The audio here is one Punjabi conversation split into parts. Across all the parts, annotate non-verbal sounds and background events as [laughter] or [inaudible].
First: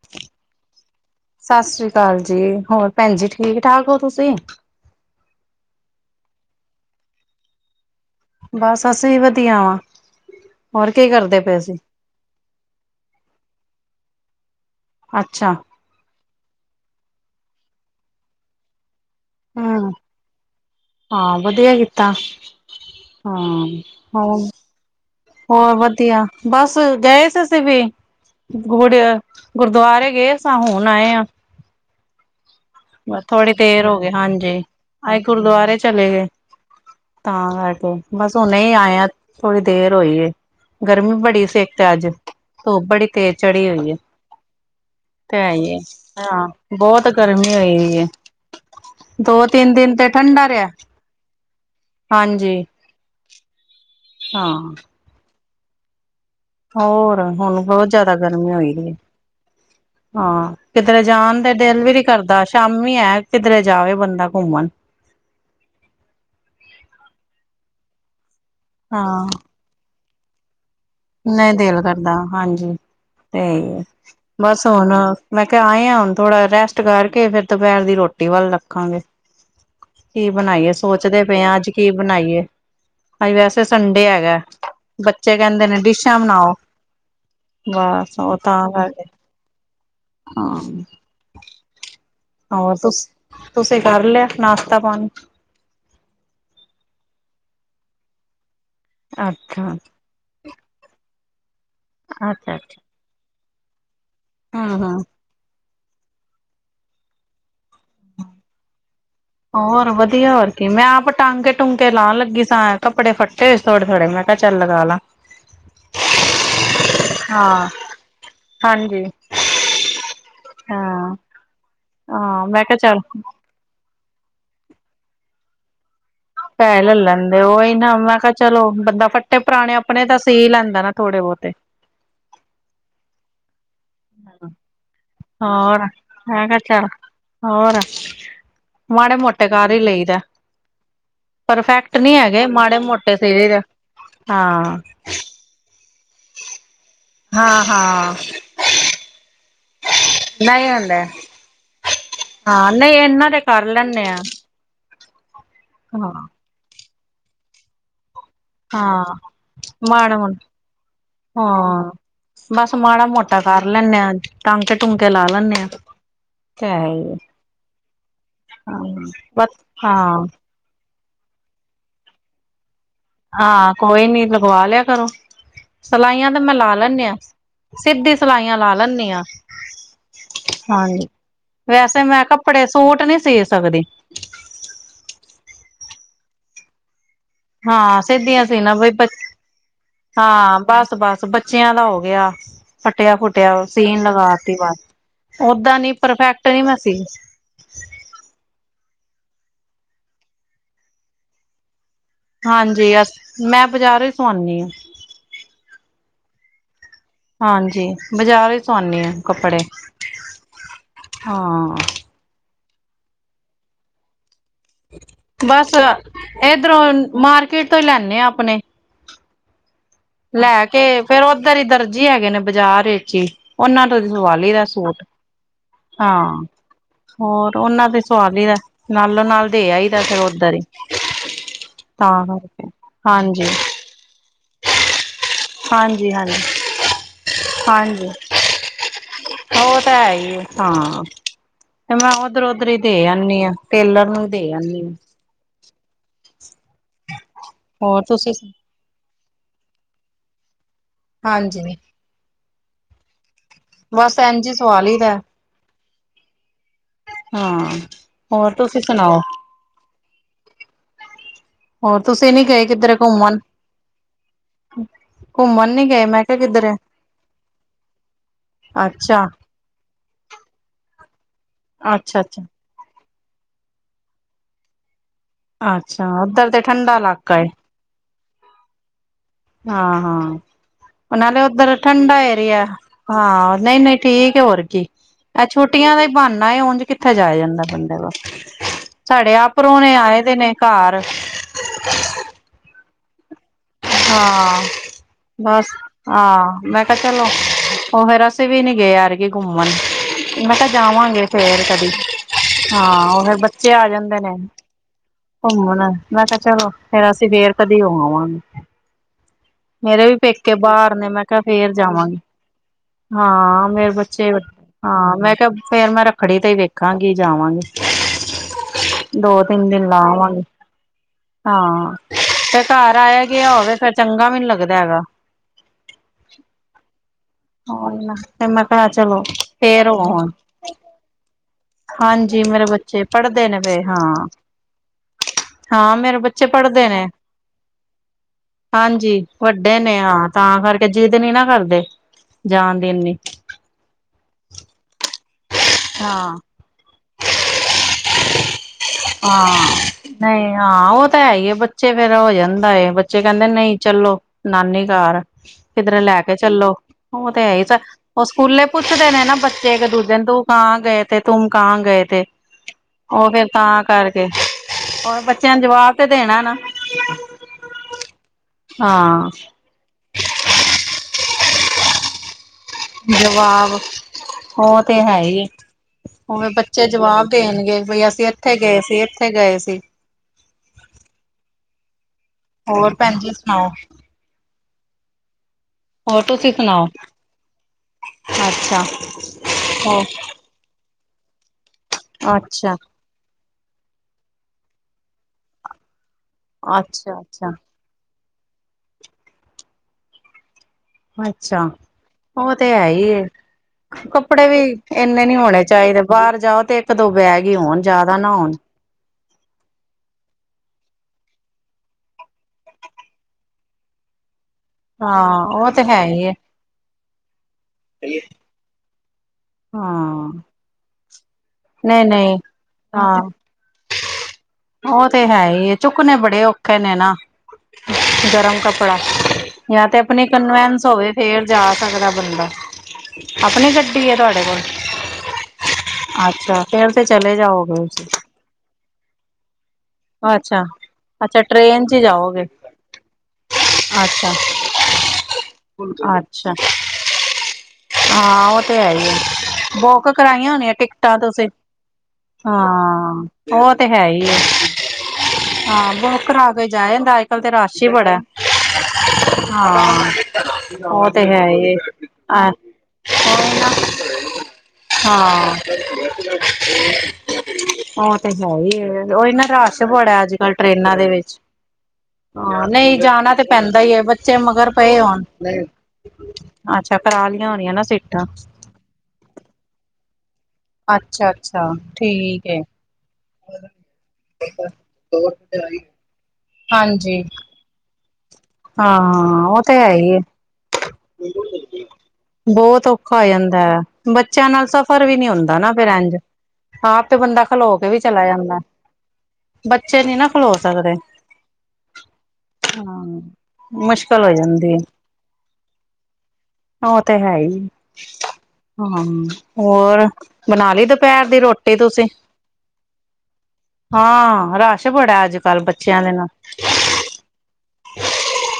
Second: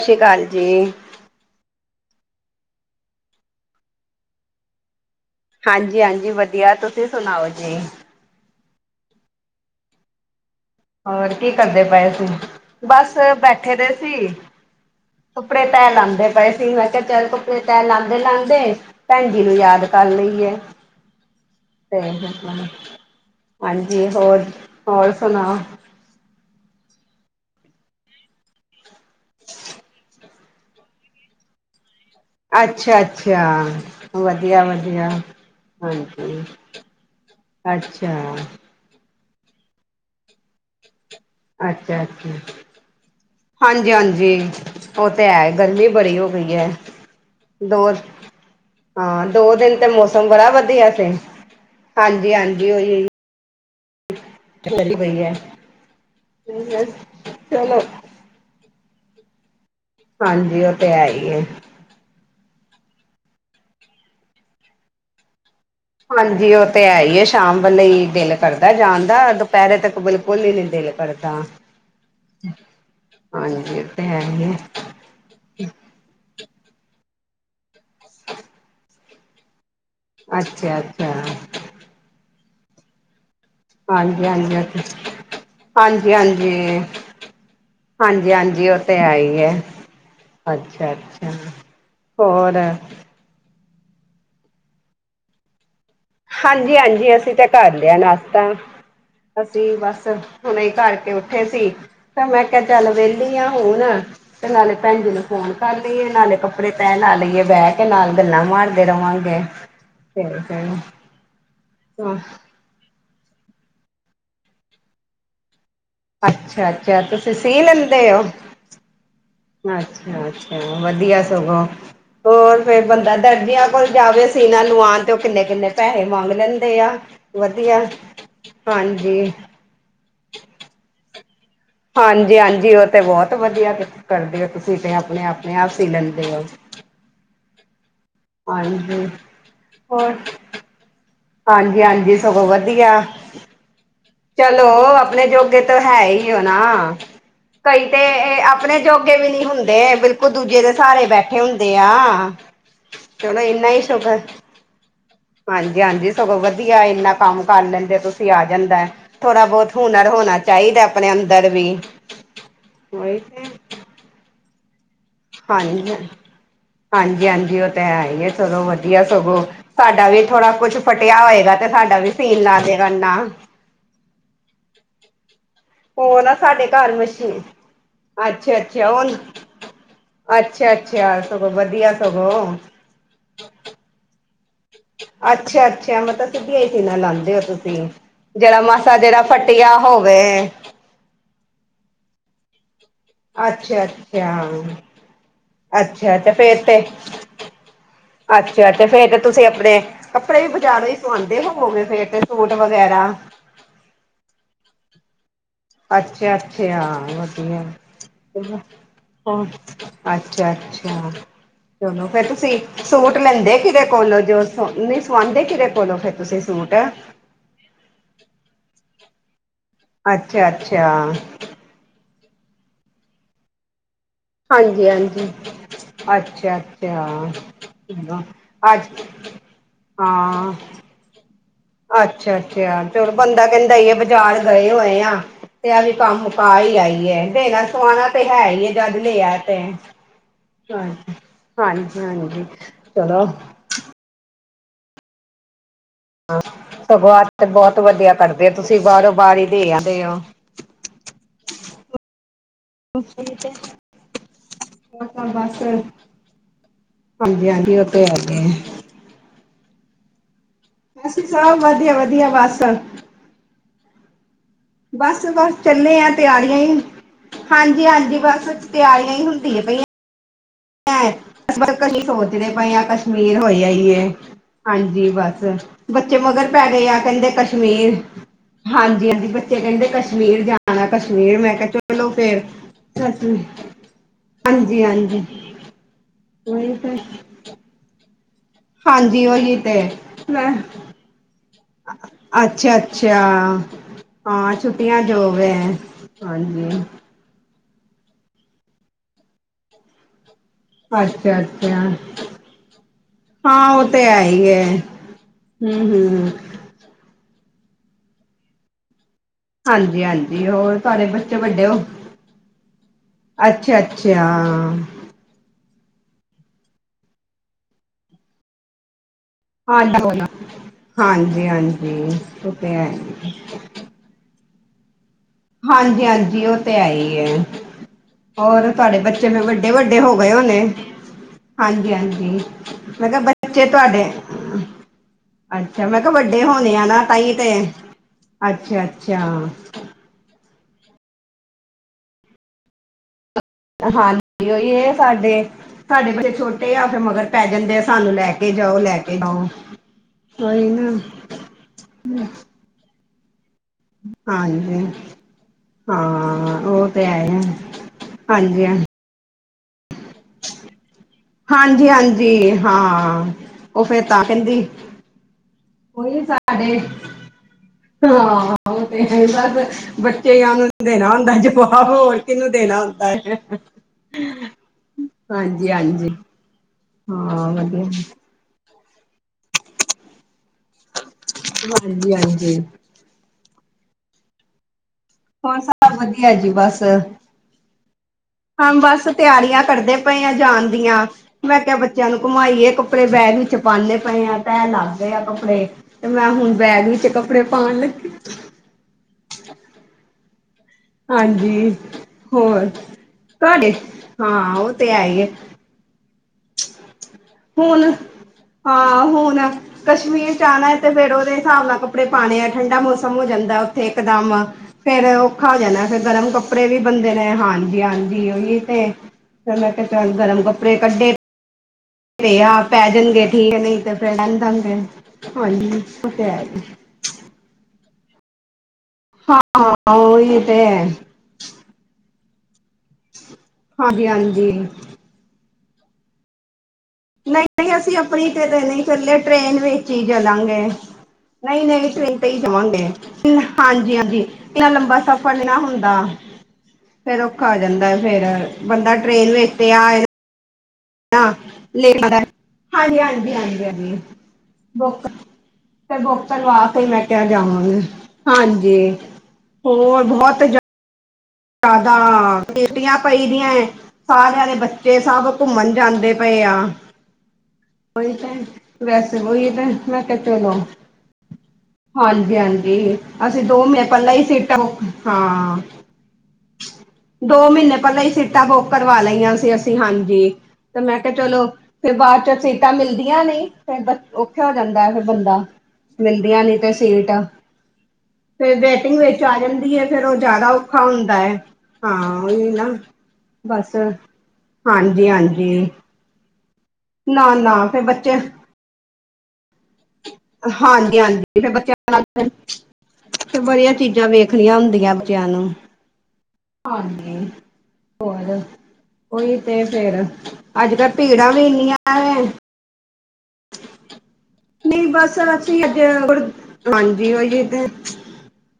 ਸਤਿ ਸ੍ਰੀ ਅਕਾਲ ਜੀ ਸ੍ਰੀ ਸਤਿ ਅਕਾਲ ਜੀ ਹੋਰ ਭੈਣ ਜੀ ਠੀਕ ਠਾਕ ਹੋ ਤੁਸੀਂ ਹਾਂਜੀ ਹਾਂਜੀ ਵਧੀਆ ਤੁਸੀਂ ਸੁਣਾਓ ਜੀ ਬਸ ਅਸੀ ਵੀ ਵਧੀਆ ਵਾ ਹੋਰ ਕੀ ਕਰਦੇ ਪਏ ਸੀ ਬਸ ਬੈਠੇ ਸੀ ਬੇਠੈ ਦੇ ਸੀ ਅੱਛਾ ਕੱਪੜੇ ਲਾਉਂਦੇ ਪਏ ਸੀ ਮੈਂ ਕਿਹਾ ਧੁੱਪ ਫੇਰ ਤਾਂ ਲਾਉਦੇ ਲਾਉਂਦੇ ਭੈਣ ਜੀ ਨੂੰ ਯਾਦ ਹਮ ਕਰ ਲਈ ਹੈ ਹਾਂ ਵਧੀਆ ਤੇ ਕੀਤਾ ਹਾਂ ਹਾਂਜੀ ਹੋ ਹੋਰ ਹੋਰ ਸੁਣਾ ਹੋਰ ਵਧੀਆ ਬਸ ਗਏ ਸੀ ਅਸੀਂ ਵੀੇ ਗੁਰਦੁਆਰੇ ਗਏ ਸਾਂ ਹੁਣ ਆਏ ਹਾਂ ਬਸ ਅੱਛਾ-ਅੱਛਾ ਥੋੜੀ ਦੇਰ ਹੋ ਗਏ ਹਾਂਜੀ ਵਧੀਆ-ਵਧੀਆ ਅਸੀ ਗੁਰਦੁਆਰੇ ਚਲੇ ਗਏ ਹਾਂਜੀ ਤਾਂ ਕਰਕੇ ਅੱਛਾ, ਬਸ ਹੋ ਣੇ ਆਏਆ ਥੋੜੀ ਦੇਰ ਹੋਈ ਗਰਮੀ ਬੜੀ ਸੀ ਇੱਕ ਤੇ, ਅੱਜ ਅੱਛਾ-ਅੱਛਾ ਧੁੱਪ ਬੜੀ ਤੇਜ਼ ਚੜੀ ਹੋਈ ਹੈ ਹਾਂਜੀ-ਹਾਂਜੀ ਉਹ ਤੇ ਹੈ ਗਰਮੀ ਬੜੀ ਹੋ ਹਾਂ, ਗਈ ਐ, ਬਹੁਤ ਗਰਮੀ ਦੋ ਹੋਈ ਹੋਈ ਹੈ ਹਾਂ ਦੋ ਦਿਨ ਤੇ ਮੌਸਮ ਬੜਾ ਵਧੀਆ ਤੇ ਹਾਂਜੀ ਹਾਂਜੀ ਉਹੀ ਹਾਂ ਪਈ ਹੈ ਹੋਰ ਹੁਣ ਚਲੋ ਬਹੁਤ ਜਿਆਦਾ ਗਰਮੀ ਹੋਈ ਹੈ ਹਾਂ ਹਾਂਜੀ ਉਹ ਤੇ ਕਿਧਰੇ ਹੈ ਹੀ ਹੈ ਜਾਣ ਤੇ ਦਿਲ ਵੀ ਨੀ ਕਰਦਾ ਸ਼ਾਮੀ ਐ ਕਿਧਰੇ ਜਾਵੇ ਬੰਦਾ ਘੁੰਮਣ ਹਾਂਜੀ ਉਹ ਤੇ ਹੈ ਹੀ ਸ਼ਾਮ ਵਲੇ ਹੀ ਦਿਲ ਕਰਦਾ ਜਾਣਦਾ ਦੁਪਹਿਰੇ ਤੱਕ ਬਿਲ ਉਹੱਲਦੇ ਮੈਂ ਦਿਲ ਕਰਦਾ ਹਾਂਜੀ ਤੇਹੀ ਹਾਂਜੀ ਹੈ, ਉਹ ਤੇ ਹੀ ਹੈ ਬਸ ਹੁਣ ਮੈਂ ਕਿਹਾ ਆਏ ਆ ਹੁਣ ਥੋੜਾ ਰੈਸਟ ਕਰਕੇ ਫੇਰ ਦੁਪਹਿਰ ਦੀ ਰੋਟੀ ਵੱਲ ਰੱਖਾਂਗੇ ਕੀ ਬਣਾਈਏ ਅੱਛਾ ਅੱਛਾ ਸੋਚਦੇ ਪਏ ਆ ਅੱਜ ਕੀ ਬਣਾਈਏ ਅ ਵੈਸੇ ਸੰਡੇ ਹੈਗਾ ਬੱਚੇ ਕਹਿੰਦੇ ਨੇ ਡਿਸ਼ਾਂ ਹਾਂਜੀ-ਹਾਂਜੀ, ਬਣਾਓ ਬਸ ਹਾਂਜੀ ਤਾਂ ਉਹ ਤੇ ਕਰਕੇ ਹੈ ਹੀ ਏ, ਹਾਂ ਅੱਛਾ-ਅੱਛਾ ਹੋਰ ਤੁਸੀਂ ਕਰ ਲਿਆ ਨਾਸ਼ਤਾ ਪਾਣੀ ਹਾਂਜੀ-ਹਾਂਜੀ ਅਸੀਂ ਤੇ ਕਰ ਲਿਆ ਨਾਸ਼ਤਾ ਅੱਛਾ ਅਸੀਂ ਬਸ ਹੁਣੇ ਕਰਕੇ ਉੱਠੇ ਸੀ ਤੇ ਮੈਂ ਅੱਛਾ ਕਿਹਾ ਅੱਛਾ ਚੱਲ ਵਿਹਲੀ ਆ ਨਹੀਂ ਹੋ ਨਾ ਤੇ ਹਾਂ ਨਾਲੇ ਹਾਂ ਭੈਣ ਜੀ ਨੂੰ ਫੋਨ ਕਰਦੇ ਨਾਲੇ ਕੱਪੜੇ ਪੈਣ ਨਾਲੇ ਬਹਿ ਕੇ ਨਾਲ ਗੱਲਾਂ ਮਾਰਦੇ ਰਹਾਂਗੇ ਹੋਰ ਵਧੀਆ ਹੋਰ ਕੀ ਮੈਂ ਆਪ ਤੰਗ ਟੁੰਮ ਕੇ ਲਾਹਣ ਲੱਗੀ ਸ ਕੱਪੜੇ ਫੱਟੇ ਹੋਏ ਸੀ ਥੋੜੇ-ਥੋੜੇ ਮੈਂ ਕਿਹਾ ਚੱਲ ਲਗਾ ਲਾ ਅੱਛਾ-ਅੱਛਾ ਤੁਸੀਂ ਸੀ ਹਾਂ ਲੈਂਦੇ ਹੋ, ਹਾਂਜੀ ਅੱਛਾ-ਅੱਛਾ ਹਾਂ ਵਧੀਆ ਸਗੋਂ ਹਾਂ ਹੋਰ ਮੈਂ ਕਿਹਾ ਫੇਰ ਚੱਲ ਬੰਦਾ ਦਰਜੀਆਂ ਕੋਲ ਜਾਵੇ ਇਹ ਨੂੰ ਆਉਣ ਤੇ ਉਹ ਕਿੰਨੇ-ਕਿੰਨੇ ਪੈਸੇ ਮੰਗ ਲੈਂਦੇ ਪੈ ਲੈ ਆ ਲੈਂਦੇ ਉਹਹੀ ਵਧੀਆ ਨਾ ਮੈਂ ਕਿਹਾ ਚਲੋ ਬੰਦਾ ਹਾਂਜੀ ਫੱਟੇ ਪੁਰਾਣੇ ਆਪਣੇ ਤਾਂ ਸਿ ਲੈਂਦਾ ਨਾ ਥੋੜੇ ਬਹੁਤੇ ਹਾਂਜੀ-ਹਾਂਜੀ ਉਹ ਤੇ ਬਹੁਤ ਵਧੀਆ ਕਰਦੇ ਹੋ ਤੁਸੀਂ ਤੇ ਅਪਣੇ, ਅਪਣੇ ਆਪ ਹੋਰ ਸੀ ਲੈਂਦੇ ਹੋ ਮੈਂ ਕਿਹਾ ਚੱਲ ਹੋਰ ਹਾਂਜੀ ਮਾੜੇ ਮੋਟੇ ਕਾਰਰ ਹੀ ਹੋਰ ਲਈਦਾ ਹਾਂਜੀ ਪਰਫੈਕਟ ਨਹੀਂ ਹਾਂਜੀ ਹੈਗੇ ਸਗੋਂ ਮਾੜੇ ਵਧੀਆ ਮੋਟੇ ਸੀ ਤੇ ਚਲੋ ਆਪਣੇ ਜੋਗੇ ਤਾਂ ਹੈ ਹੀ ਉਹ ਨਾ ਕਈ ਤੇ ਹਾਂ-ਹਾਂ ਆਪਣੇ ਜੋਗੇ ਵੀ ਨੀ ਹੁੰਦੇ ਬਿਲਕੁਲ ਦੂਜੇ ਨਹੀਂ ਦੇ ਹੁੰਦਾ ਸਾਰੇ ਬੈਠੇ ਹੁੰਦੇ ਆ ਹਾਂ ਨਹੀਂ ਇਹਨਾਂ ਦੇ ਚਲੋ ਕਰ ਇਨਾ ਹੀ ਲੈਂਦੇ ਆ ਸ਼ੁਕਰ ਹਾਂਜੀ- ਹਾਂਜੀ ਸਗੋਂ ਵਧੀਆ ਕਿੰਨਾ ਕੰਮ ਕਰ ਲੈਂਦੇ ਤੁਸੀਂ ਆ ਜਾਂਦਾ। ਹਾਂ ਥੋੜਾ ਬਹੁਤ ਹੁਨਰ ਮਾੜਾ ਮਾ, ਹੋਣਾ ਚਾਹੀਦਾ ਆਪਣੇ ਅੰਦਰ ਵੀ ਹਾਂ, ਬਸ ਮਾੜਾ- ਉਹੀ ਮੋਟਾ ਤੇ ਕਰ ਲੈਂਨੇ ਹਾ ਅੱਜ। [unintelligible] [inaudible] ਟੁੰਮਕੇ ਲਾ ਲੈਂਣੇ ਆ, ਹਾਂਜੀ ਤੇ ਐ ਤੇ ਹੈ ਏ। ਸਗੋਂ ਵਧੀਆ, ਸਗੋਂ ਸਾਡਾ ਵੀ ਹਾਂ ਥੋੜਾ ਕੁੱਛ ਫਟਿਆ ਹੋਏਗਾ, ਤੇ ਸਾਡਾ ਵੀ ਸੀਨ ਲਾ ਦਿਆ ਹਾਂ ਕੋਈ ਨੀ ਲਗਵਾ ਲਿਆ ਕਰੋ। ਉਹ ਸਿਲਾਈਆਂ ਨਾ ਤੇ ਮੈਂ ਸਾਡੇ ਲਾ ਘਰ ਲੈਣੀ ਆਂ, ਮਸ਼ੀਨ ਸਿੱਧੀ ਅੱਛਾ ਸਿਲਾਈਆਂ ਲਾ ਅੱਛਾ ਉਹ ਲੈਂਣੀ ਹਾਂ, ਅੱਛਾ ਹਾਂਜੀ, ਅੱਛਾ ਸਗੋਂ ਵਧੀਆ ਵੈਸੇ ਮੈਂ ਸਗੋਂ ਕੱਪੜੇ, ਸੂਟ ਨਹੀਂ ਸੀ ਸਕਦੀ। ਅੱਛਾ- ਅੱਛਾ ਮਤਲਬ ਸਿੱਧੀਆਂ ਈ ਸੀਨਾ ਲਾਂਦੇ। ਤੁਸੀਂ, ਹਾਂ ਸਿੱਧੀਆਂ ਸੀ ਜਿਹੜਾ ਨਾ ਮਸਾ ਬਈ ਜਿਹੜਾ ਫਟੀਆ ਹੋਵੇ। ਹਾਂ ਬਸ ਬਸ ਬੱਚਿਆਂ ਦਾ ਹੋ ਗਿਆ। ਫਟਿਆ ਫੁਟਿਆ ਅੱਛਾ- ਸੀਨ ਅੱਛਾ, ਲਗਾਤੀ ਬਸ ਓਦਾਂ ਨੀ ਅੱਛਾ, ਤੇ ਪਰਫੈਕਟ ਨੀ ਫੇਰ ਮੈਂ ਤੇ, ਸੀ ਅੱਛਾ ਤੇ ਫੇਰ ਤੁਸੀਂ ਆਪਣੇ ਕੱਪੜੇ ਵੀ ਬਜ਼ਾਰੋਂ ਹੀ ਸਵਾਉਂਦੇ ਹੋਵੋਗੇ ਫੇਰ ਤੇ ਸੂਟ ਹਾਂਜੀ ਵਗੈਰਾ ਆ, ਮੈਂ ਬਜ਼ਾਰੋ ਹੀ ਸਵਾਣੀ ਆ। ਅੱਛਾ- ਅੱਛਾ। ਵਧੀਆ, ਹਾਂਜੀ ਬਜ਼ਾਰੋਂ ਚਲੋ ਹੀ ਸਵਾਉਣੀ ਹਾਂ, ਕੱਪੜੇ ਅੱਛਾ- ਅੱਛਾ, ਹਾਂ ਚਲੋ ਫੇਰ ਤੁਸੀਂ ਸੂਟ ਲੈਂਦੇ ਕਿਦੇ ਕੋਲੋ ਜੋ ਨਹੀਂ ਸਵਾਉਂਦੇ ਕਿਦੇ ਬਸ, ਕੋਲੋਂ ਫੇਰ ਤੁਸੀਂ ਸੂਟ ਇਧਰੋਂ ਮਾਰਕੀਟ ਤੋਂ ਹੀ ਲੈਂਣੇ ਆ ਆਪਣੇ। ਅੱਛਾ ਲੈ ਕੇ, ਅੱਛਾ ਫੇਰ ਉੱਧਰ ਹੀ ਦਰਜੀ ਹੈਗੇ ਨੇ ਬਾਜ਼ਾਰ ਵਿੱਚ ਹੀ ਉਹਨਾਂ ਉਦਰੋ ਦੀ ਸਵਾਲੀ ਦਾ ਹਾਂਜੀ ਸੂਟ ਹਾਂਜੀ ਹਾਂ, ਅੱਛਾ ਅੱਛਾ ਹੋਰ ਉਹਨਾਂ ਤੇ ਚਲੋ ਸਵਾਲੀ ਦਾ ਅੱਜ ਨਾਲੋ- ਨਾਲ ਦੇ ਆਈ ਦਾ ਫਿਰ ਹਾਂ ਉਧਰ ਹੀ। ਤਾਂ ਅੱਛਾ- ਕਰਕੇ ਅੱਛਾ, ਚਲੋ ਬੰਦਾ ਹਾਂਜੀ ਕਹਿੰਦਾ ਏ ਬਾਜ਼ਾਰ ਗਏ ਹੋਏ ਹਾਂ। ਤੇ ਆ ਵੀ ਹਾਂਜੀ ਕੰਮ ਹਾਂਜੀ ਮੁਕਾ ਹੀ ਆਈ ਏ, ਦੇਣਾ- ਹਾਂਜੀ ਸਵਾਣਾ ਤੇ ਹੈ ਹੀ ਏ ਜਦ ਲਿਆ ਤੇ, ਉਹ ਤਾਂ ਹੈ ਹੀ ਹਾਂਜੀ, ਹਾਂ ਤੇ ਹਾਂਜੀ- ਮੈਂ ਉਧਰ ਹਾਂਜੀ ਉਧਰ ਹੀ ਦੇ ਚਲੋ। ਆਨੀ ਆ ਟੇਲਰ ਨੂੰ ਦੇ ਆਣੀ ਆ। ਹਾਂ, ਸਗੋਂ ਤੇ ਬਹੁਤ ਵਧੀਆ ਕਰਦੇ ਤੁਸੀਂ ਬਾਹਰੋਂ ਵਾਰੀ ਦੇ ਆਂਦੇ ਆਂ ਹਾਂਜੀ। [unintelligible] ਬਸ ਐਂਝ ਈ ਸਵਾ ਲਈ ਦੈ। ਬਸ ਹਾਂਜੀ ਹਾਂ, ਹਾਂਜੀ ਉਹ ਤੇ ਹੈਗੇ ਹੋਰ ਆ ਤੁਸੀ ਸੁਣਾਔ? [unintelligible] ਵਧੀਆ ਹੋਰ ਵਧੀਆ ਤੁਸੀ ਨੀ ਬਸ ਗਏ ਕਿੱਧਰੇ ਘੁੰਮਣ? ਬਸ, ਬਸ ਘੁੰਮਣ ਨੀ ਚੱਲੇ ਗਏ ਆ ਮੈਂ ਕਿਹਾ ਤਿਆਰੀਆਂ ਕਿੱਧਰੇ ਹੀ ਹਾਂਜੀ-ਹਾਂਜੀ ਬਸ ਤਿਆਰੀਆਂ ਅੱਛਾ ਈ ਹੁੰਦੀਆਂ ਪਈਐਂ। [unintelligible] ਬਸ-ਬਸ ਕੋਸ਼ ਨੀ ਅੱਛਾ ਅੱਛਾ ਸੋਚਦੇ ਪਏ ਆਂ ਕੋਛ। ਕਸ਼ਮੀਰ ਹੋਈ ਆਈਏ, ਹਾਂ ਜੀ ਬਸ, ਅੱਛਾ ਬੱਚੇ ਮਗਰ ਉੱਧਰ ਤੇ ਪੈ ਗਏ ਠੰਡਾ ਆ। ਕਇੰਦੇ ਇਲਾਕਾ ਏ ਕਸ਼ਮੀਰ ਹਾਂਜੀ-ਹਾਂਜੀ। ਬੱਚੇ ਕਇੰਦੇ ਹਾਂ ਕਸ਼ਮੀਰ ਹਾਂ ਜਾਣਾ ਕਸ਼ਮੀਰ, ਨਾਲੇ ਮੈਂ ਕਿਆ ਉੱਧਰ ਚਲੋ ਠੰਡਾ ਫੇਰ ਏਰੀਆ ਕਸਮੀ, ਹਾਂਜੀ-ਹਾਂਜੀ। ਐ ਛੋਟੀਆਂ ਦਾ ਈ ਬਾਂਨਾ ਏ ਉਂਝ ਕਿੱਥੇ ਜਾਯਾ ਜਾਂਦੈ ਬੰਦਾ। ਅ ਹਾਂਜੀ ਸਾਡੇ ਆਪ ਉਹੀ ਤੇ ਪ੍ਰੋਨੇ ਆਏ ਦੇ ਨੇ ਮੈਂ ਘਾਰ। ਛਾ। ਹਾਂ, ਬਸ ਹਾਂ, ਹਾਂਜੀ ਮੈਂ ਕਿਆ ਚਲੋ। ਔ ਫੇਰ ਅਸੀ ਵੀ ਨੀ ਗਏ ਆਰਗੇ ਘੁੰਮਣ। ਮੈਂ ਕਿਆ ਜਾਵਾਂਗੇ ਅੱਛਾ ਫੇਰ ਅੱਛਾ ਕਦੀ। ਹਾਂ, ਔ ਫਿਰ ਬੱਚੇ ਹਾਂ ਆ ਉਹ ਤੇ ਜਾਂਦੇ ਹੈ ਨੇ, ਹੀ ਹੈ ਹਮ ਘੁੰਮਣ। ਮੈਂ ਹਮ ਕਿਆ ਚਲੋ ਫੇ ਤੇ ਫੇਰ ਕਦੀ ਹੋ ਆਵਾਂ ਹਾਂਜੀ ਮੇਰੇ ਵੀ ਹਾਂਜੀ ਪੇਕੇ ਹੋਰ ਬਾਰ ਤੁਹਾਡੇ ਨੇ ਮੈਂ ਬੱਚੇ ਕਿਆ ਵੱਡੇ ਫੇਰ ਹੋ ਜਾਵਾਂਗੀ। ਹਾਂ, ਅੱਛਾ ਮੇਰੇ ਅੱਛਾ ਬੱਚੇ ਵੱ, ਹਾਂ ਹਾਂ, ਮੈਂ ਕਿਆ ਫੇਰ ਮੈਂ ਰੱਖੜੀ ਤੇ ਈ ਵੇਖਾਂਗੀ, ਜਾਵਾਂਗੀ। ਦੋ-ਤਿੰਨ ਦਿਨ ਲਾਵਾਂਗੀ। ਹਾਂਜੀ ਹਾਂ ਹਾਂਜੀ ਉਹ ਤੇ ਹੈ ਘਾਰ ਆਇਆ ਗਿਆ ਹੋਵੇ ਫੇਰ ਚੰਗਾ ਵੀ ਨੀ ਲੱਗਦ ਹੈਗਾ। ਹਾਂਜੀ-ਹਾਂਜੀ ਔ ਤੇ ਹੈ ਈ ਏ। ਉਹੀ ਨਾ ਤੇ ਮੈਂ ਹੋਰ ਕਿਹਾ ਤਾਡੇ ਚਲੋ ਬੱਚੇ ਫੇਰ ਵੱਡੇ-ਵੱਡੇ ਉਹ ਹੋ ਹੁਣ ਗਏ ਹੋਣੇ? ਹਾਂਜੀ-ਹਾਂਜੀ। ਹਾਂਜੀ ਮੇਰੇ ਬੱਚੇ ਮੈਂ ਕਿਆ ਪੜ੍ਹਦੇ ਨੇ ਬੱਚੇ ਪਏ ਤੁਆਡੇ, ਹਾਂ ਅੱਛਾ ਹਾਂ ਮੈਂ ਕਿਆ ਮੇਰੇ ਵੱਡੇ ਬੱਚੇ ਹੋਣੇ ਆ ਪੜ੍ਹਦੇ ਨਾ, ਨੇ ਤਾ ਈ ਤੇ ਹਾਂਜੀ ਅੱਛਾ-ਅੱਛਾ। ਵੱਡੇ ਨੇ ਹਾਂ ਤਾਂ ਕਰਕੇ ਜਿੱਦ ਨੀ ਨਾ ਕਰਦੇ, ਜਾਣ ਦੇ ਏਨੀ। ਅ ਹਾਂ ਜੀ ਔਈ ਏ। ਤੁਆਡੇ, ਸਾਡੇ ਬੱਚੇ ਹਾਂ ਛੋਟੇ ਆ ਫੇਰ ਮਗਰ ਪੈ ਜਾਂਦੇ ਆ ਸਾਨੂੰ ਲੈ ਕੇ ਜਾਓ ਲੈ ਕੇ ਜਾਓ ਹਾਂ, ਨਹੀਂ ਉਹੀ ਹਾਂ ਨਾ ਉਹ ਤਾਂ ਹੈ ਹੀ ਆ ਬੱਚੇ ਫੇਰ ਹੋ ਜਾਂਦਾ ਏ ਚਿਕਨ ਕਹਿੰਦੇ ਨਹੀਂ ਚੱਲੋ, ਨਾਨੀ ਹਾਂਜੀ ਘਰ ਕਿਧਰੇ ਲੈ ਕੇ ਚੱਲੋ ਉਹ ਤੇ ਹੈ ਹੀ ਤਾਂ ਉਹ ਸਕੂਲੇ ਹਾਂਜੀ ਪੁੱਛਦੇ ਨੇ ਨਾ ਬੱਚੇ ਇੱਕ ਦੂਜੇ ਤੋਂ ਕਹਾ ਗਏ, ਤੇ ਤੁਮ ਕਹਾਂ ਗਏ ਤੇ ਹਾਂਜੀ-ਹਾਂਜੀ ਹਾਂ, ਉਹ ਫੇਰ ਉਹ ਫੇਰ । ਤਾਂ ਕਰਕੇ ਕਹਿੰਦੀ, ਹੋਰ ਬੱਚਿਆਂ ਨੂੰ ਜਵਾਬ ਤੇ ਉਹੀ ਦੇਣਾ ਨਾ ਸਾਡੇ, ਹਾਂ ਉਹ ਤੇ ਹਾਂ ਬਸ ਬੱਚਿਆਂ ਨੂੰ ਦੇਣਾ ਹੁੰਦਾ । ਜਿਮੇ ਹੋਰ ਕਿਨੂੰ ਆਹੋ [inaudible] ਦੇਣਾ ਹੁੰਦਾ ਹੈ, ਜਵਾਬ ਹਾਂਜੀ, ਹਾਂਜੀ ਹੋਰ ਬੱਚੇ ਬੱਚੇ ਜਵਾਬ ਹਾਂ ਦੇਣਗੇ, ਵਧੀਆ ਵਈ ਅਸੀਂ ਇੱਥੇ ਗਏ ਸੀ। ਇਥੇ ਗਏ ਸੀ । ਹਮ [unintelligible] ਜੀ ਹਾਂਜੀ, ਹਾਂ, ਪੰਜ ਸਾਲ ਸਭ ਵਧੀਆ ਜੀ ਬਸ, ਸੁਣਾਓ ਹਾਂ ਅੱਛਾ ਬਸ ਤਿਆਰੀਆਂ ਕਰਦੇ ਹੋ ਪਏ ਆ ਜਾਣ ਦੀਆਂ, ਮੈਂ ਬੱਚਿਆਂ ਨੂੰ ਘੁਮਾਈਏ ਅੱਛਾ ਕੱਪੜੇ ਬੈਗ ਵਿਚ ਪਾਂਦੇ ਪਏ ਆਂ ਤੈ ਲੱਗ ਗਏ ਆ ਕੱਪੜੇ, ਤੇ ਮੈਂ ਹੁਣ ਬੈਗ ਵਿੱਚ ਅੱਛਾ ਕੱਪੜੇ ਅੱਛਾ ਪਾਉਣ ਲੱਗੀ ਅੱਛਾ! ਹਾਂਜੀ ਉਹ ਹੋਰ ਤੇ ਹੈ ਹੀ, ਤੁਹਾਡੇ ਕੱਪੜੇ ਹਾਂ ਵੀ ਉਹ ਤੇ ਹੈ ਹੀ ਇੰਨੇ ਹੈ ਨੀ ਹੋਣੇ ਚਾਹੀਦੇ ਬਾਹਰ ਜਾਓ ਤੇ ਇੱਕ ਦੋ ਬੈਗ ਹੀ ਹੋਣ ਹੁਣ ਜਿਆਦਾ ਨਾ ਹੋਣ, ਹਾਂ ਹੁਣ ਕਸ਼ਮੀਰ ਚ ਆਉਣਾ, ਤੇ ਫੇਰ ਉਹਦੇ ਹਿਸਾਬ ਨਾਲ ਕੱਪੜੇ ਪਾਉਣੇ ਆ ਠੰਢਾ ਮੌਸਮ ਹੋ ਜਾਂਦਾ ਉੱਥੇ ਇਕਦਮ ਫੇਰ ਹਾਂ ਔਖਾ ਹੋ ਉਹ ਤੇ ਜਾਣਾ ਫਿਰ ਹੈ ਹੀ ਗਰਮ ਹੈ ਕੱਪੜੇ ਵੀ ਬੰਦੇ ਨੇ ਹਾਂਜੀ, ਹਾਂਜੀ, ਓਹੀ ਤੇ, ਫਿਰ ਮੈਂ ਕਿਹਾ ਚਲ ਹਾਂ ਗਰਮ ਕੱਪੜੇ ਕੱਢੇ, ਨਹੀਂ ਜੇ ਨਹੀਂ ਆਪ ਪੈ ਹਾਂ ਜਾਣਗੇ ਠੀਕ ਨਹੀਂ, ਤੇ ਫਿਰ ਰਹਿਣ ਦਆਂਗੇ ਉਹ ਤੇ ਹੈ ਹੀ ਹਾਂਜੀ ਉਹ ਚੁੱਕਣੇ ਤੇ ਆ ਬੜੇ ਹੀ ਔਖੇ ਨੇ ਨਾ । ਗਰਮ ਕੱਪ ਭਲਾ ਜਾਂ ਤੇ ਆਪਣੀ ਉਹੀ ਤੇ ਹੈ ਕਨਵਿੰਸ ਹੋਵੇ ਫੇਰ ਜਾ ਸਕਦਾ ਬੰਦਾ । ਆਪਣੀ ਹਾਂਜੀ ਗੱਡੀ ਹੈ ਤੁਹਾਡੇ ਹਾਂਜੀ ਕੋਲ? ਅੱਛਾ! ਫੇਰ ਤੇ ਚਲੇ ਜਾਓਗੇ ਤੁਸੀਂ ਚੱਲਿਆ ਟ੍ਰੇਨ ਵੀ, ਚੀ ਚਲਾਂਗੇ ਅੱਛਾ ਅੱਛਾ ਨਹੀਂ ਨਹੀਂ ਚ ਟ੍ਰੇਨ ਤੇ ਹੀ ਜਾਓਗੇ ਜਾਵਾਂਗੇ ਹਾਂਜੀ ਹਾਂਜੀ ਅੱਛਾ ਇੰਨਾ ਲੰਬਾ ਸਫ਼ਰ ਨ ਨਾ ਹੁੰਦਾ ਅੱਛਾ ਫੇਿਰ ਔਖਾ ਆ ਜਾਂਦਾ। ਫੇਿਰ ਹਾਂ ਬੰਦਾ ਟ੍ਰੇਨ ਵੇਖ ਤੇ ਆ ਨੀ ਟਿਕਟਾਂ ਤੁਸੀਂ ਹਾਂਜੀ ਹਾਂ ਹਾਂਜੀ ਹਾਂਜੀ ਉਹ ਤੇ ਹਾਂਜੀ ਹੈ ਹੀ ਆ ਬੁੱਕ ਹਾਂ ਤੇ ਬੁੱਕ ਕਰਾ ਕੇ ਕਰਵਾ ਮੈਂ ਜਾਏਦਾ ਕਿਹਾ ਅੱਜ ਕਲ ਤੇ ਜਾਵਾਂਗੇ ਰਸ਼ ਹੀ ਬੜਾ ਹਾਂਜੀ ਹੋਰ ਹਾਂ। ਬਹੁਤ ਤੇ ਹੈ ਹੀ ਏ। ਆ [inaudible] ਪਈ ਦੀਆਂ ਸਾਰਿਆਂ ਦੇ ਬੱਚੇ ਸਭ ਹਾਂ ਘੁੰਮਣ ਜਾਂਦੇ ਪਏ ਆ। ਉਹੀ ਉਹ ਤੇ ਹੈ ਹੀ ਏ, ਵੈਸੇ ਨਾ ਉਹੀ ਤੇ ਰਸ਼ ਮੈਂ ਕਿਹਾ ਬੜਾ ਅੱਜ ਚਲੋ ਕੱਲ ਟ੍ਰੇਨਾਂ ਦੇ ਵਿੱਚ ਹਾਂਜੀ ਹਾਂ ਹਾਂਜੀ ਨਹੀਂ ਜਾਣਾ ਤੇ ਅਸੀਂ ਦੋ ਪੈਂਦਾ ਮੇ ਹੈ ਪਹਿਲਾਂ ਹੀ ਬੱਚੇ ਸੀਟਾਂ ਮਗਰ ਪਏ ਹੋਣ ਹਾਂ। ਨਹੀਂ ਅੱਛਾ ਕਰਾਲੀ ਦੋ ਮਹੀਨੇ ਪਹਿਲਾਂ ਹੀ ਸੀਟਾਂ ਬੁੱਕ ਕਰਵਾ ਲਈਆਂ ਸੀ ਅਸੀਂ ਹਾਂਜੀ। ਤੇ ਮੈਂ ਕਿਹਾ ਅੱਛਾ ਚਲੋ ਅੱਛਾ ਫੇਰ ਬਾਅਦ ਚੋਂ ਠੀਕ ਏ ਸੀਟਾਂ ਮਿਲਦੀਆਂ ਫੇਰ ਬ ਔਖੇ ਹੋ ਜਾਂਦਾ ਫਿਰ ਹੋਰ ਬੰਦਾ ਵਧਾਈ ਮਿਲਦੀਆਂ ਨੀ। ਸੀਟ ਹਾਂਜੀ ਫੇਰ ਹਾਂ ਵੇਟਿੰਗ ਵਿੱਚ ਆ ਉਹ ਜਾਂਦੀ ਤੇ ਏ। ਹੈ ਫੇਰ ਹੀ ਉਹ ਜਿਆਦਾ ਬਹੁਤ ਔਖਾ ਹੋ ਜਾਂਦਾ ਬਸ ਹੈ ਬੱਚਿਆਂ ਨਾਲ ਸਫ਼ਰ ਹਾਂਜੀ ਵੀ ਨੀ ਹੁੰਦਾ ਹਾਂਜੀ ਨਾ ਫਿਰ ਇੰਝ। ਹਾਂ ਤੇੇ ਨਾ ਬੰਦਾ ਨਾ ਖਲੋ ਫਿਰ ਕੇ ਵੀ ਬੱਚੇ ਚਲਾ ਜਾਂਦਾ। ਬੱਚਾ ਚਿਰਨੀ ਨਾ ਖਲੋ ਸਕਦੇ। ਜੇ ਹਾਂ ਬੱਚਿਆਂ ਵਧੀਆ ਚੀਜ਼ਾਂ ਮੁਸ਼ਕਿਲ ਹੋ ਵੇਖਣੀਆਂ ਜਾਂਦੀ ਹੁੰਦੀਆਂ ਹੈ ਬੱਚਿਆਂ ਨੂੰ ਉਹ ਤੇ ਹਾਂਜੀ ਹੈ ਹੀ ਹੋਰ ਹਾਂ ਉਹੀ ਤੇ ਫੇਰ ਹੋਰ ਬਣਾ ਅੱਜ ਲਈ ਕੱਲ੍ਹ ਦੁਪਹਿਰ ਭੀੜਾਂ ਦੀ ਵੀ ਰੋਟੀ ਇੰਨੀਆਂ ਤੁਸੀਂ? ਨੇ ਹਾਂ ਰਸ਼ ਨਹੀਂ ਬਸ ਬੜਾ ਅੱਜ ਅਸੀਂ ਕੱਲ੍ਹ ਬੱਚੇ ਹਾਂਜੀ ਉਹੀਉ ਤੇ।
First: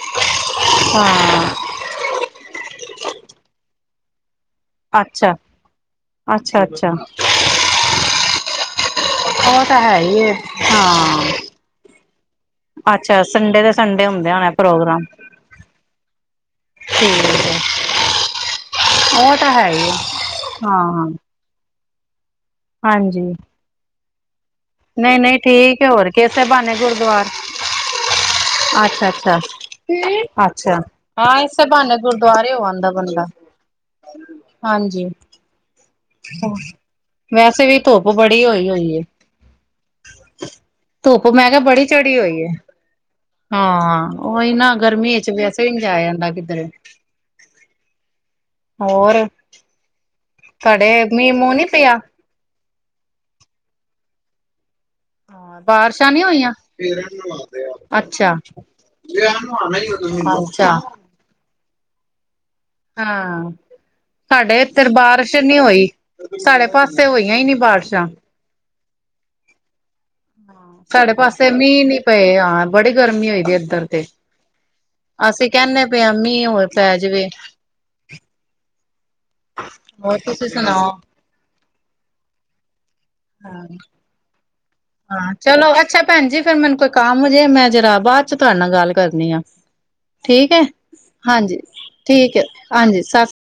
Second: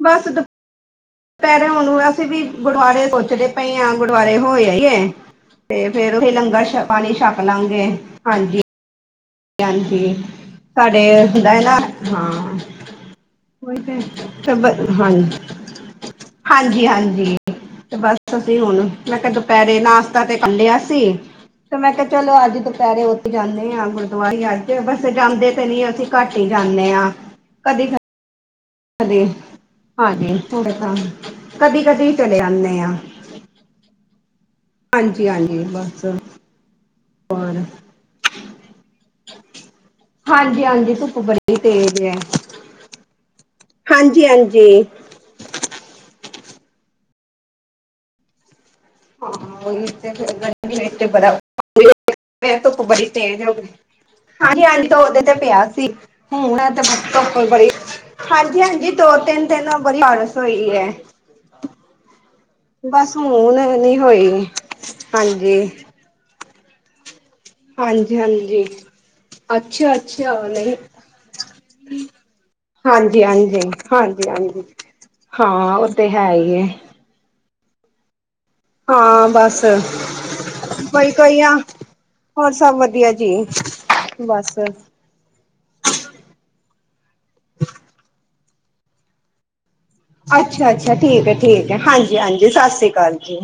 ਬਸ ਦ ਹਾਂ ਪੈਰੇ ਹਣ ਸੀ ਵੀ ਗੁੁਰਆਰੇ ਸੋਚਦੇ ਪਏ ਹਾਂ ਗੁਰਦੁਆਰੇ ਹੋਏ ਅੱਛਾ ਤੇ ਫੇਰ ਹੀ ਅੱਛਾ ਲੰਗਰ ਛ ਅੱਛਾ ਪਾਣੀ ਛਪ ਲਾਂਗੇ ਹਾਂਜੀ। ਉਹ ਤਾਂ ਹੈ ਹਾਂਜੀ ਹੀ ਏ। ਸਾਡੇ ਹਾਂ ਹੁੰਦਾ ਏ ਨਾ। ਹਾਂ ਅੱਛਾ ਸੰਡੇ ਦੇ ਸੰਡੇ ਹੁੰਦੇ ਹੋਣੇ ਪ੍ਰੋਗਰਾਮ ਹਾਂ ਹਾਂਜੀ ਠੀਕ ਹਾਂਜੀ ਹੈ ਤੇ ਬਸ ਅਸੀਂ ਹੁਣ ਮੈਂ ਕਿਹਾ ਉਹ ਤਾਂ ਹੈ ਦੁਪਹਿਰੇ ਹੀ ਨਾਸ਼ਤਾ ਤੇ ਆ। ਕਲਿਆ ਸੀ। ਹਾਂ ੍ਰ [inaudible] ਚਲੋ ਅੱਜ ਦੁਪਹਿਰੇ ਹਾਂਜੀ ਉੱਥੇ ਜਾਂਦੇ ਆਗ ਵਾ ਆ ਜ ਬਸ ਨਹੀਂ ਨਹੀਂ ਜਾਂਦੇ ਤੇ ਠੀਕ ਨਹੀਂੀ ਹੈ ਅਸੀਂ ਹੋਰ ਘੱਟ ਕਿਸੇ ਹੀ ਬਹਾਨੇ ਜਾਂਦੇ ਹਾਂ ਗੁਰਦੁਆਰ ਕਦੀ। ਅੱਛਾ ਅੱਛਾ ਥੋੜੇ ਅੱਛਾ ਤਾਂ ਹਾਂ ਇਹ ਸਾਹਿਬਾਨੇ ਕਦੀ-ਕਦੀ ਚਲੇ ਗੁਰਦੁਆਰੇ ਹੋ ਜਾਂਦੇ ਆਂਦਾ ਬੰਦਾ ਹਾਂਜੀ ਹਾਂਜੀ ਬਸ ਹੋਰ ਵੈਸੇ ਵੀ ਧੁੱਪ ਬੜੀ ਹੋਈ ਹੋਈ ਹੈ ਹਾਂਜੀ ਹਾਂਜੀ ਧੁੱਪ ਮੈਂ ਬੜੀ ਕਿਹਾ ਤੇਜ਼ ਹੈ ਚੜੀ ਹੋਈ ਹਾਂ ਓਹੀ ਹਾਂਜੀ-ਹਾਂਜੀ ਨਾ ਗਰਮੀ ਚ ਵੈਸੇ ਵੀ ਨਹੀਂ ਆਇਆ ਜਾਂਦਾ ਕਿਧਰ ਹਾਂ ਫਿਰ ਗਰਮੀ ਤੁਹਾਡੇ ਵਿੱਚ ਮੀਂਹ ਬੜਾ ਮੂੰਹ ਨੀ ਪਿਆ ਧੁੱਪ ਬੜੀ ਤੇ ਹਾਂਜੀ ਦੋ ਦੇ ਤੇ ਹਾਂ ਪਿਆ ਸੀ ਬਾਰਿਸ਼ਾਂ ਨੀ ਹੋਈਆਂ ਹੁਣ ਤੇ ਮ ਉੱਪਰ ਬੜੀ ਅੱਛਾ ਹਾਂਜੀ ਹਾਂਜੀ ਦੋ ਤਿੰਨ ਤਿੰਨ ਉਹ ਬੜੀ ਬਾਰਿਸ਼ ਹੋਈ ਅੱਛਾ ਹੈ ਬਸ ਹੁ ਹਾਂ ਨੀ ਹੋਈ ਸਾਡੇ ਇੱਧਰ ਬਾਰਿਸ਼ ਨੀ ਹਾਂਜੀ ਹੋਈ ਸਾਡੇ ਪਾਸੇ ਹੋ ਹਾਂਜੀ ਹਾਂਜੀ ਅੱਛਾ ਅੱ ਸਾਡੇ ਪਾਸੇ ਮੀਂਹ ਨੀ ਪਏ ਹਾਂ ਬੜੀ ਹਾਂਜੀ ਗਰਮੀ ਹੋਈ ਹਾਂਜੀ ਇੱਧਰ ਤੇ ਹਾਂਜੀ ਹਾਂਜੀ ਅਸੀਂ ਹਾਂ ਕਹਿੰਦੇ ਉਹ ਪਏ ਤੇ ਹ ਹੈ ਮੀਂਹ ਹੀ ਹੋ ਹੈ ਪੈ ਜਾਵੇ ਹਾਂ ਬਸ ਹੋਰ ਤੁਸੀਂ ਸੁਣਾਓ ਬਈ ਕੋਈ ਆ ਹੋਰ ਸਭ ਵਧੀਆ ਵਧੀਆ ਹਾਂ ਜੀ ਬਸ ਹਾਂ ਚਲੋ ਅੱਛਾ ਭੈਣ ਜੀ ਫੇਿਰ ਮੈਨੂੰ ਕੋਈ ਕੰਮ ਜੇ ਮੈਂ ਜਰਾ ਬਾਅਦ ਚ ਤੁਹਾਡੇ ਨਾਲ ਗੱਲ ਕਰਨੀ ਆ ਠੀਕ ਹੈ ਅੱਛਾ ਅੱਛਾ ਠੀਕ ਆ ਹਾਂਜੀ ਠੀਕ ਆ ਹਾਂਜੀ ਠੀਕ ਹੈ ਹਾਂਜੀ ਸਤਿ ਸ੍ਰੀ ਹਾਂਜੀ ਅਕਾਲ ਸਤਿ ਜੀ